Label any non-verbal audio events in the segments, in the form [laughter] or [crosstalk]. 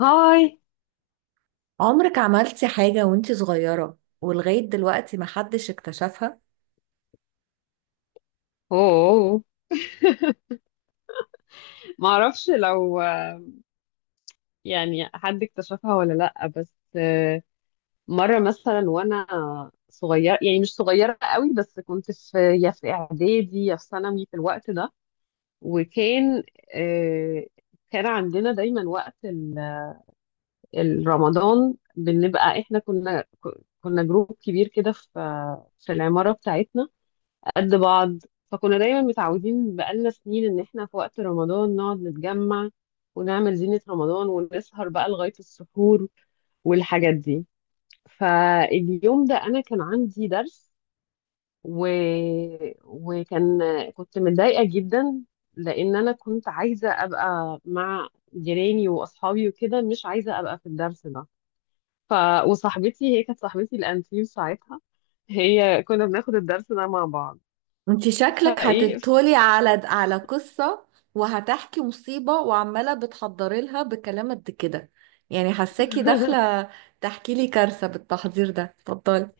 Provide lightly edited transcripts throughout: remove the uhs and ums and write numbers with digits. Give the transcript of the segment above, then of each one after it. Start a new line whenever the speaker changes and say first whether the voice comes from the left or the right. left: هاي.
right: عمرك عملتي حاجة وانتي صغيرة ولغاية دلوقتي محدش اكتشفها؟
left: اوه. ما اعرفش. لو يعني حد اكتشفها ولا لا، بس مرة مثلا وانا صغيرة، يعني مش صغيرة قوي، بس كنت يا في اعدادي يا في ثانوي في الوقت ده. وكان آه، كان عندنا دايما وقت الرمضان. بنبقى احنا كنا جروب كبير كده في العمارة بتاعتنا قد بعض. فكنا دايما متعودين بقالنا سنين ان احنا في وقت رمضان نقعد نتجمع ونعمل زينة رمضان ونسهر بقى لغاية السحور والحاجات دي. فاليوم ده انا كان عندي درس و... وكان كنت متضايقة جدا لان انا كنت عايزة ابقى مع جيراني واصحابي وكده، مش عايزة ابقى في الدرس ده. ف... وصاحبتي، هي كانت صاحبتي الانتيم ساعتها. كنا بناخد الدرس ده مع بعض.
right: وانتي شكلك
left: فايه.
right: هتبتولي على قصة وهتحكي مصيبة وعمالة بتحضري لها بكلام قد كده، يعني حساكي
left: [laughs]
right: داخلة تحكي لي كارثة بالتحضير ده، اتفضلي.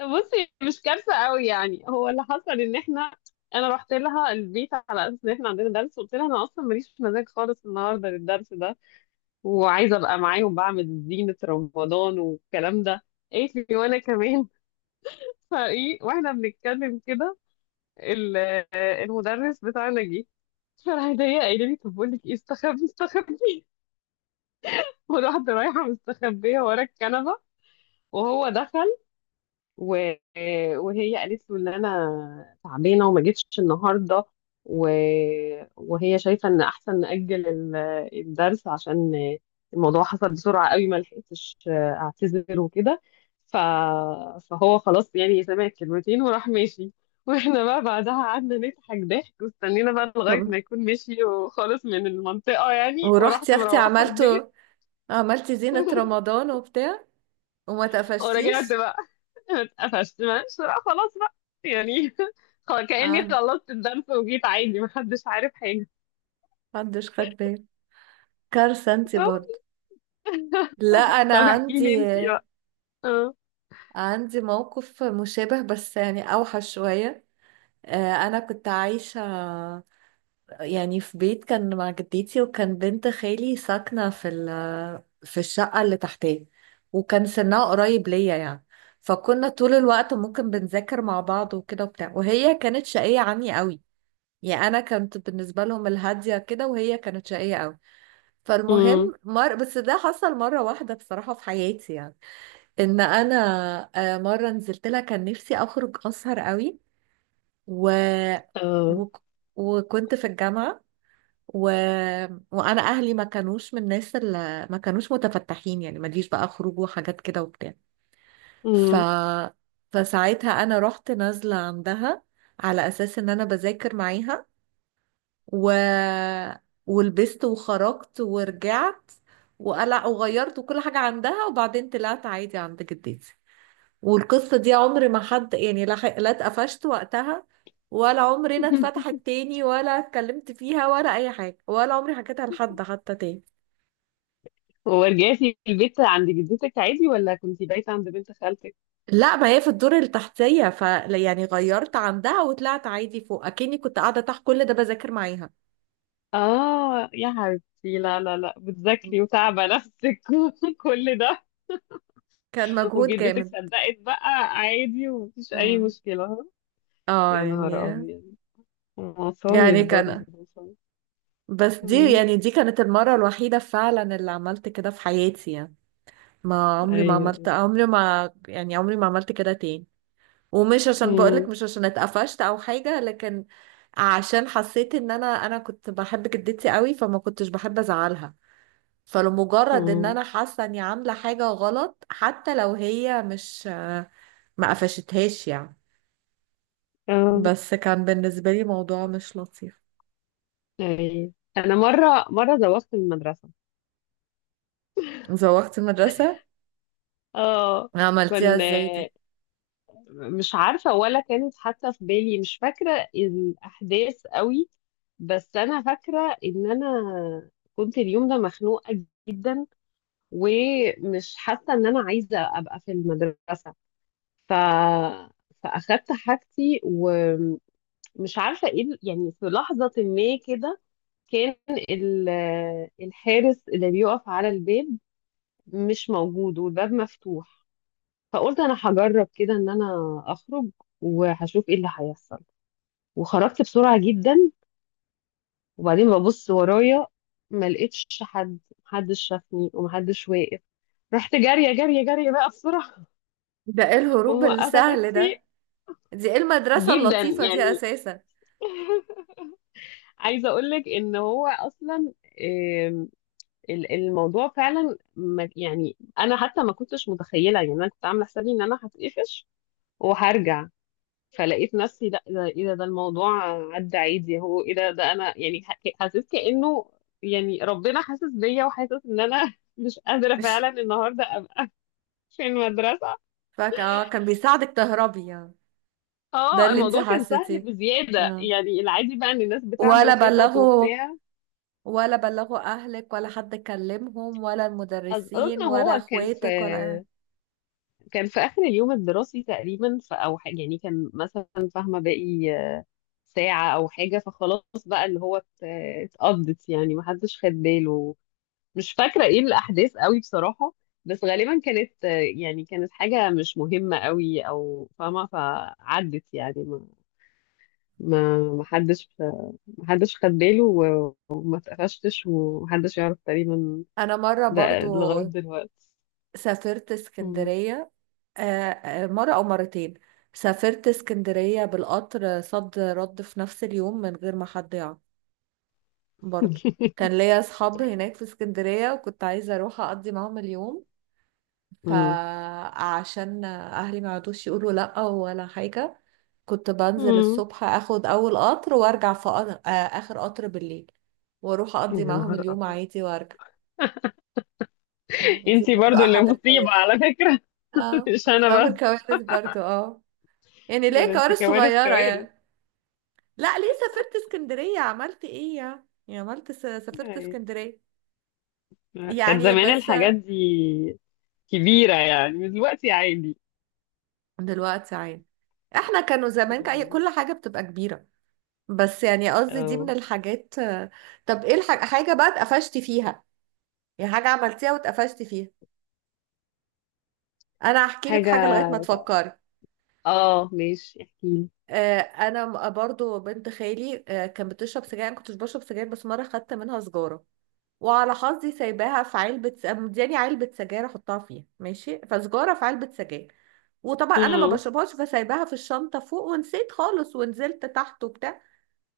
left: بصي، مش كارثه قوي يعني. هو اللي حصل ان احنا انا رحت لها البيت على اساس ان احنا عندنا درس. وقلت لها انا اصلا ماليش مزاج خالص النهارده للدرس ده، وعايزه ابقى معاهم بعمل زينه رمضان والكلام ده. قالت لي وانا كمان. [laughs] فايه، واحنا بنتكلم كده ال- المدرس بتاعنا جه. فراح ضايق قايله لي طب بقول لك ايه، استخبي استخبي. [laughs] والواحده رايحه مستخبيه ورا الكنبه وهو دخل و- وهي قالت له ان انا تعبانه وما جيتش النهارده. و... وهي شايفه ان احسن ناجل الدرس عشان الموضوع حصل بسرعه قوي، ما لحقتش اعتذر وكده. ف... فهو خلاص يعني سمع الكلمتين وراح ماشي. واحنا بقى بعدها قعدنا نضحك ضحك، واستنينا بقى لغايه
right: طب
left: ما يكون مشي وخالص من المنطقه يعني،
right: ورحتي
left: ورحت
right: يا اختي
left: مروحه البيت.
right: عملتي زينة
left: [laughs]
right: رمضان وبتاع وما
left: ورجعت
right: تقفشتيش؟
left: بقى. اتقفشت؟ ماشي، لا خلاص بقى يعني. [laughs] خلاص، كأني
right: عن-
left: خلصت الدرس وجيت عادي محدش عارف حاجة.
right: محدش خد بالي، كارثة انتي برضه.
left: [laughs]
right: لا انا
left: طب احكي لي
right: عندي
left: انت بقى. اه.
right: عندي موقف مشابه بس يعني أوحش شوية. أنا كنت عايشة يعني في بيت، كان مع جدتي، وكان بنت خالي ساكنة في في الشقة اللي تحتيه، وكان سنها قريب ليا يعني. فكنا طول الوقت ممكن بنذاكر مع بعض وكده وبتاع، وهي كانت شقية عني قوي، يعني أنا كنت بالنسبة لهم الهادية كده وهي كانت شقية قوي.
left: امم.
right: فالمهم بس ده حصل مرة واحدة بصراحة في حياتي يعني، ان انا مره نزلت لها، كان نفسي اخرج اسهر قوي و...
left: اه.
right: و... وكنت في الجامعه، و... وانا اهلي ما كانوش من الناس اللي ما كانوش متفتحين، يعني ما ليش بقى خروج وحاجات كده وبتاع. ف...
left: امم.
right: فساعتها انا رحت نازله عندها على اساس ان انا بذاكر معاها، و... ولبست وخرجت ورجعت وقلع وغيرت وكل حاجه عندها، وبعدين طلعت عادي عند جدتي. والقصة دي عمر ما حد يعني لا لا اتقفشت وقتها، ولا عمرنا
left: [laughs]
right: اتفتحت تاني، ولا اتكلمت فيها ولا أي حاجة، ولا عمري حكيتها لحد حتى تاني.
left: ورجعتي البيت عند جدتك عادي ولا كنتي بايتة عند بنت خالتك؟
right: لا ما هي في الدور التحتية، يعني غيرت عندها وطلعت عادي فوق، أكني كنت قاعدة تحت كل ده بذاكر معاها.
left: اه يا حبيبتي، لا لا لا، بتذاكري وتعبة نفسك. [laughs] وكل ده.
right: كان مجهود
left: وجدتك
right: جامد.
left: صدقت بقى، عادي ومفيش أي
right: اه
left: مشكلة، ها؟
right: اه
left: يا نهار
right: يعني
left: أبيض،
right: يعني
left: مصايب برضه مصايب.
right: بس دي،
left: أمم.
right: يعني دي كانت المرة الوحيدة فعلا اللي عملت كده في حياتي، يعني ما عمري ما عملت،
left: أيوه،
right: عمري ما، يعني عمري ما عملت كده تاني. ومش عشان بقولك
left: أيوه.
right: مش عشان اتقفشت او حاجة، لكن عشان حسيت ان انا كنت بحب جدتي قوي، فما كنتش بحب ازعلها. فلمجرد ان
left: مم.
right: انا حاسة اني عاملة حاجة غلط، حتى لو هي مش ما قفشتهاش يعني،
left: اه،
right: بس كان بالنسبة لي موضوع مش لطيف.
left: ايوه. انا مره زوغت من المدرسه.
right: زوغت المدرسة؟
left: اه.
right: عملتيها
left: كان
right: ازاي
left: آه،
right: دي؟
left: مش عارفه. ولا كانت حتى في بالي، مش فاكره الاحداث قوي. بس انا فاكره ان انا كنت اليوم ده مخنوقه جدا، ومش حاسه ان انا عايزه ابقى في المدرسه. ف فاخدت حاجتي، ومش عارفه ايه يعني في لحظه ما كده كان ال- الحارس اللي بيقف على الباب مش موجود، والباب مفتوح. فقلت انا هجرب كده ان انا اخرج، وهشوف ايه اللي هيحصل. وخرجت بسرعة جدا، وبعدين ببص ورايا، ما لقيتش حد. محدش شافني ومحدش واقف، رحت جارية جارية جارية بقى بسرعة.
right: ده ايه
left: [laughs]
right: الهروب
left: وموقفة
right: السهل ده؟
left: تاكسي.
right: دي ايه المدرسة
left: جدا
right: اللطيفة دي
left: يعني.
right: اساسا؟
left: عايزة اقولك ان هو اصلا، آم، الموضوع فعلا، يعني انا حتى ما كنتش متخيلة، يعني انا كنت عاملة حسابي ان انا هتقفش وهرجع. فلقيت نفسي، لا، ده ايه ده الموضوع عدى عادي. هو ايه ده انا يعني حسيت كأنه يعني ربنا حاسس بيا، وحاسس ان انا [laughs] مش قادرة
right: [laughs]
left: فعلا النهارده ابقى في المدرسة.
right: كان بيساعدك تهربي يعني. ده
left: اه
right: اللي انت
left: الموضوع كان سهل
right: حسيتيه؟
left: بزيادة
right: اه.
left: يعني، العادي بقى ان الناس بتعمل
right: ولا
left: خطط
right: بلغوا
left: وبتاع.
right: اهلك، ولا حد كلمهم، ولا
left: اظن
right: المدرسين، ولا
left: هو كان في
right: اخواتك،
left: كان في اخر اليوم الدراسي تقريبا، او حاجة يعني. كان مثلا فاهمة باقي ساعة او حاجة، فخلاص بقى اللي هو اتقضت يعني، محدش خد باله. مش فاكرة ايه الأحداث قوي بصراحة، بس غالبا كانت يعني كانت حاجة مش مهمة قوي، أو فاهمة فعدت يعني. ما ما حدش ما حدش خد باله وما اتقفشتش ومحدش يعرف تقريبا،
right: انا مره
left: ده
right: برضو
left: لغاية دلوقتي.
right: سافرت
left: مم.
right: اسكندريه، مره او مرتين سافرت اسكندريه بالقطر صد رد في نفس اليوم من غير ما حد يعرف، برضو.
left: [laughs]
right: كان ليا اصحاب هناك في اسكندريه، وكنت عايزه اروح اقضي معاهم اليوم.
left: مم.
right: فعشان اهلي ما يقعدوش يقولوا لا ولا حاجه، كنت بنزل
left: مم.
right: الصبح اخد اول قطر وارجع في قطر آه، اخر قطر بالليل، واروح اقضي
left: يا
right: معاهم
left: نهار
right: اليوم
left: أبيض.
right: عادي وارجع. دي
left: انتي
right: برضه
left: برضو اللي
right: احد الكوارث.
left: مصيبة على فكرة.
right: اه
left: [laughs] مش
right: كنت
left: أنا بس،
right: بعمل كوارث برضه، يعني ليه،
left: ده انتي
right: كوارث
left: كوارث
right: صغيره
left: كوارث
right: يعني. لا ليه سافرت اسكندريه، عملت ايه يعني سافرت
left: يعني.
right: اسكندريه
left: كان
right: يعني،
left: زمان
right: بس.
left: الحاجات دي كبيرة يعني، دلوقتي عادي.
right: دلوقتي عادي. احنا كانوا زمان
left: مم.
right: كل حاجه بتبقى كبيره. بس يعني قصدي دي من
left: اه.
right: الحاجات، طب ايه حاجة بقى اتقفشتي فيها؟ يعني حاجة عملتيها واتقفشتي فيها؟ انا هحكي لك
left: حاجة.
right: حاجة لغاية ما تفكري.
left: اه ماشي، احكيلي.
right: انا برضو بنت خالي كانت بتشرب سجاير، انا كنتش بشرب سجاير، بس مرة خدت منها سجارة. وعلى حظي سايباها في علبة مدياني علبة سجاير احطها فيها ماشي، فسجارة في علبة سجاير، وطبعا انا ما
left: مم.
right: بشربهاش، فسايباها في الشنطة فوق ونسيت خالص، ونزلت تحت وبتاع.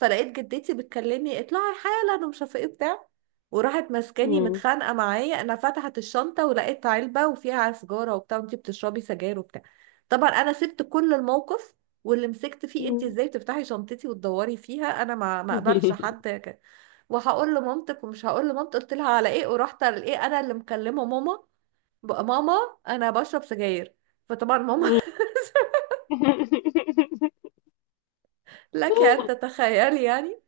right: فلقيت جدتي بتكلمني، اطلعي حالا، ومش عارفه ايه بتاع، وراحت ماسكاني
left: مم.
right: متخانقه معايا، انا فتحت الشنطه ولقيت علبه وفيها سجاره وبتاع، وانتي بتشربي سجاير وبتاع. طبعا انا سبت كل الموقف واللي مسكت فيه، انتي
left: مم.
right: ازاي بتفتحي شنطتي وتدوري فيها، انا ما اقبلش حد وهقول لمامتك ومش هقول لمامتك. قلت لها على ايه، ورحت على ايه، انا اللي مكلمه ماما، بقى ماما انا بشرب سجاير، فطبعا ماما.
left: [laughs]
right: [laughs] لك ان تتخيلي يعني.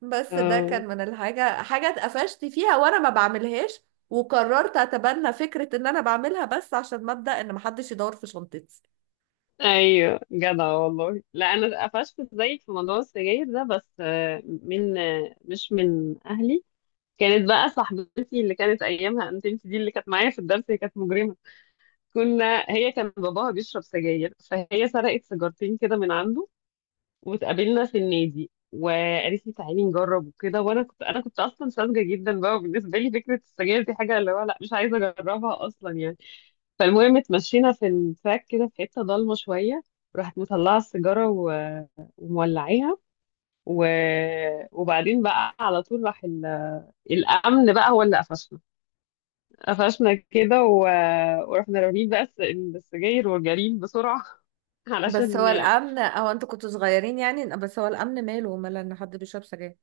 right: بس ده
left: اه،
right: كان من حاجة اتقفشت فيها وانا ما بعملهاش، وقررت اتبنى فكرة ان انا بعملها بس عشان مبدأ ان محدش يدور في شنطتي.
left: ايوه جدع والله. لا، انا قفشت زيك في موضوع السجاير ده، بس من مش من اهلي. كانت بقى صاحبتي اللي كانت ايامها، انت دي اللي كانت معايا في الدرس، هي كانت مجرمه. هي كان باباها بيشرب سجاير، فهي سرقت سيجارتين كده من عنده. واتقابلنا في النادي، وقالت لي تعالي نجرب وكده. وانا كنت اصلا ساذجه جدا بقى. وبالنسبه لي فكره السجاير دي حاجه اللي هو لا، مش عايزه اجربها اصلا يعني. فالمهم اتمشينا في التراك كده في حته ضلمه شويه، راحت مطلعه السيجاره ومولعيها. و... وبعدين بقى على طول راح الامن بقى هو اللي قفشنا كده. ورحنا رامين بقى السجاير وجارين بسرعه. [laughs]
right: بس
left: علشان.
right: هو الامن، او انتوا كنتوا صغيرين يعني، بس هو الامن ماله ان حد بيشرب سجاير؟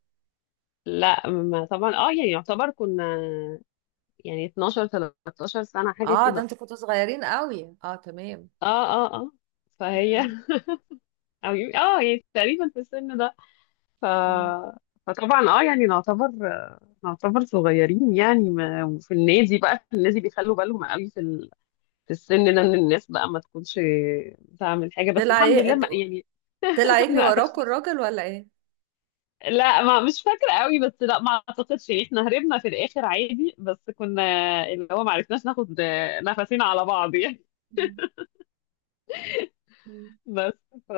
left: لا، ما طبعا. اه يعني يعتبر كنا يعني 12 13 سنة حاجة
right: اه ده
left: كده.
right: انتوا كنتوا صغيرين قوي، اه تمام.
left: اه اه اه. فهي.
right: مم.
left: [laughs] او اه يعني تقريبا في السن ده. ف
right: مم.
left: فطبعا اه يعني، نعتبر صغيرين يعني. ما في النادي بيخلوا بالهم قوي في في السن ده، ان الناس بقى ما تكونش بتعمل حاجة، بس
right: طلع
left: الحمد لله
right: ايه،
left: ما يعني.
right: طلع
left: [laughs]
right: يجري
left: ما
right: وراكوا
left: قفشناش.
right: الراجل ولا ايه؟
left: لا، ما مش فاكرة قوي، بس لا، ما اعتقدش يعني، احنا هربنا في الاخر عادي. بس كنا اللي هو ما عرفناش ناخد نفسنا على بعض يعني.
right: مم. مم.
left: بس. ف...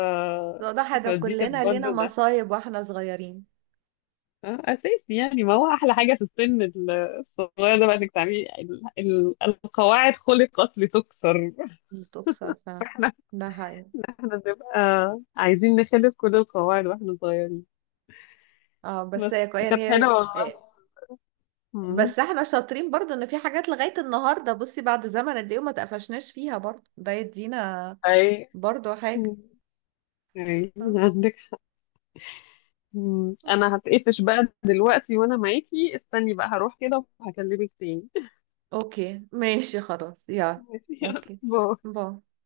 right: واضح، ده
left: فدي كانت
right: كلنا لينا
left: برضه ده
right: مصايب واحنا صغيرين.
left: اساسي يعني. ما هو احلى حاجه في السن الصغير ده بقى، انك تعملي القواعد خلقت لتكسر. [laughs]
right: بتكسر فعلا.
left: فاحنا
right: ده حقيقي.
left: احنا بنبقى عايزين نخلق كل القواعد واحنا صغيرين.
right: اه، بس
left: بس كانت
right: يعني
left: حلوه والله. مم.
right: بس احنا شاطرين برضو ان في حاجات لغاية النهاردة، بصي بعد زمن قد ايه وما تقفشناش فيها، برضو ده يدينا
left: اي.
right: برضو حاجة.
left: مم. اي،
right: آه،
left: عندك. مم.
right: ماشي.
left: انا هتقفش بقى دلوقتي وانا معاكي، استني بقى هروح كده وهكلمك تاني. [laughs]
right: اوكي ماشي خلاص يلا.
left: ماشي يلا.
right: اوكي،
left: باي.
right: باي.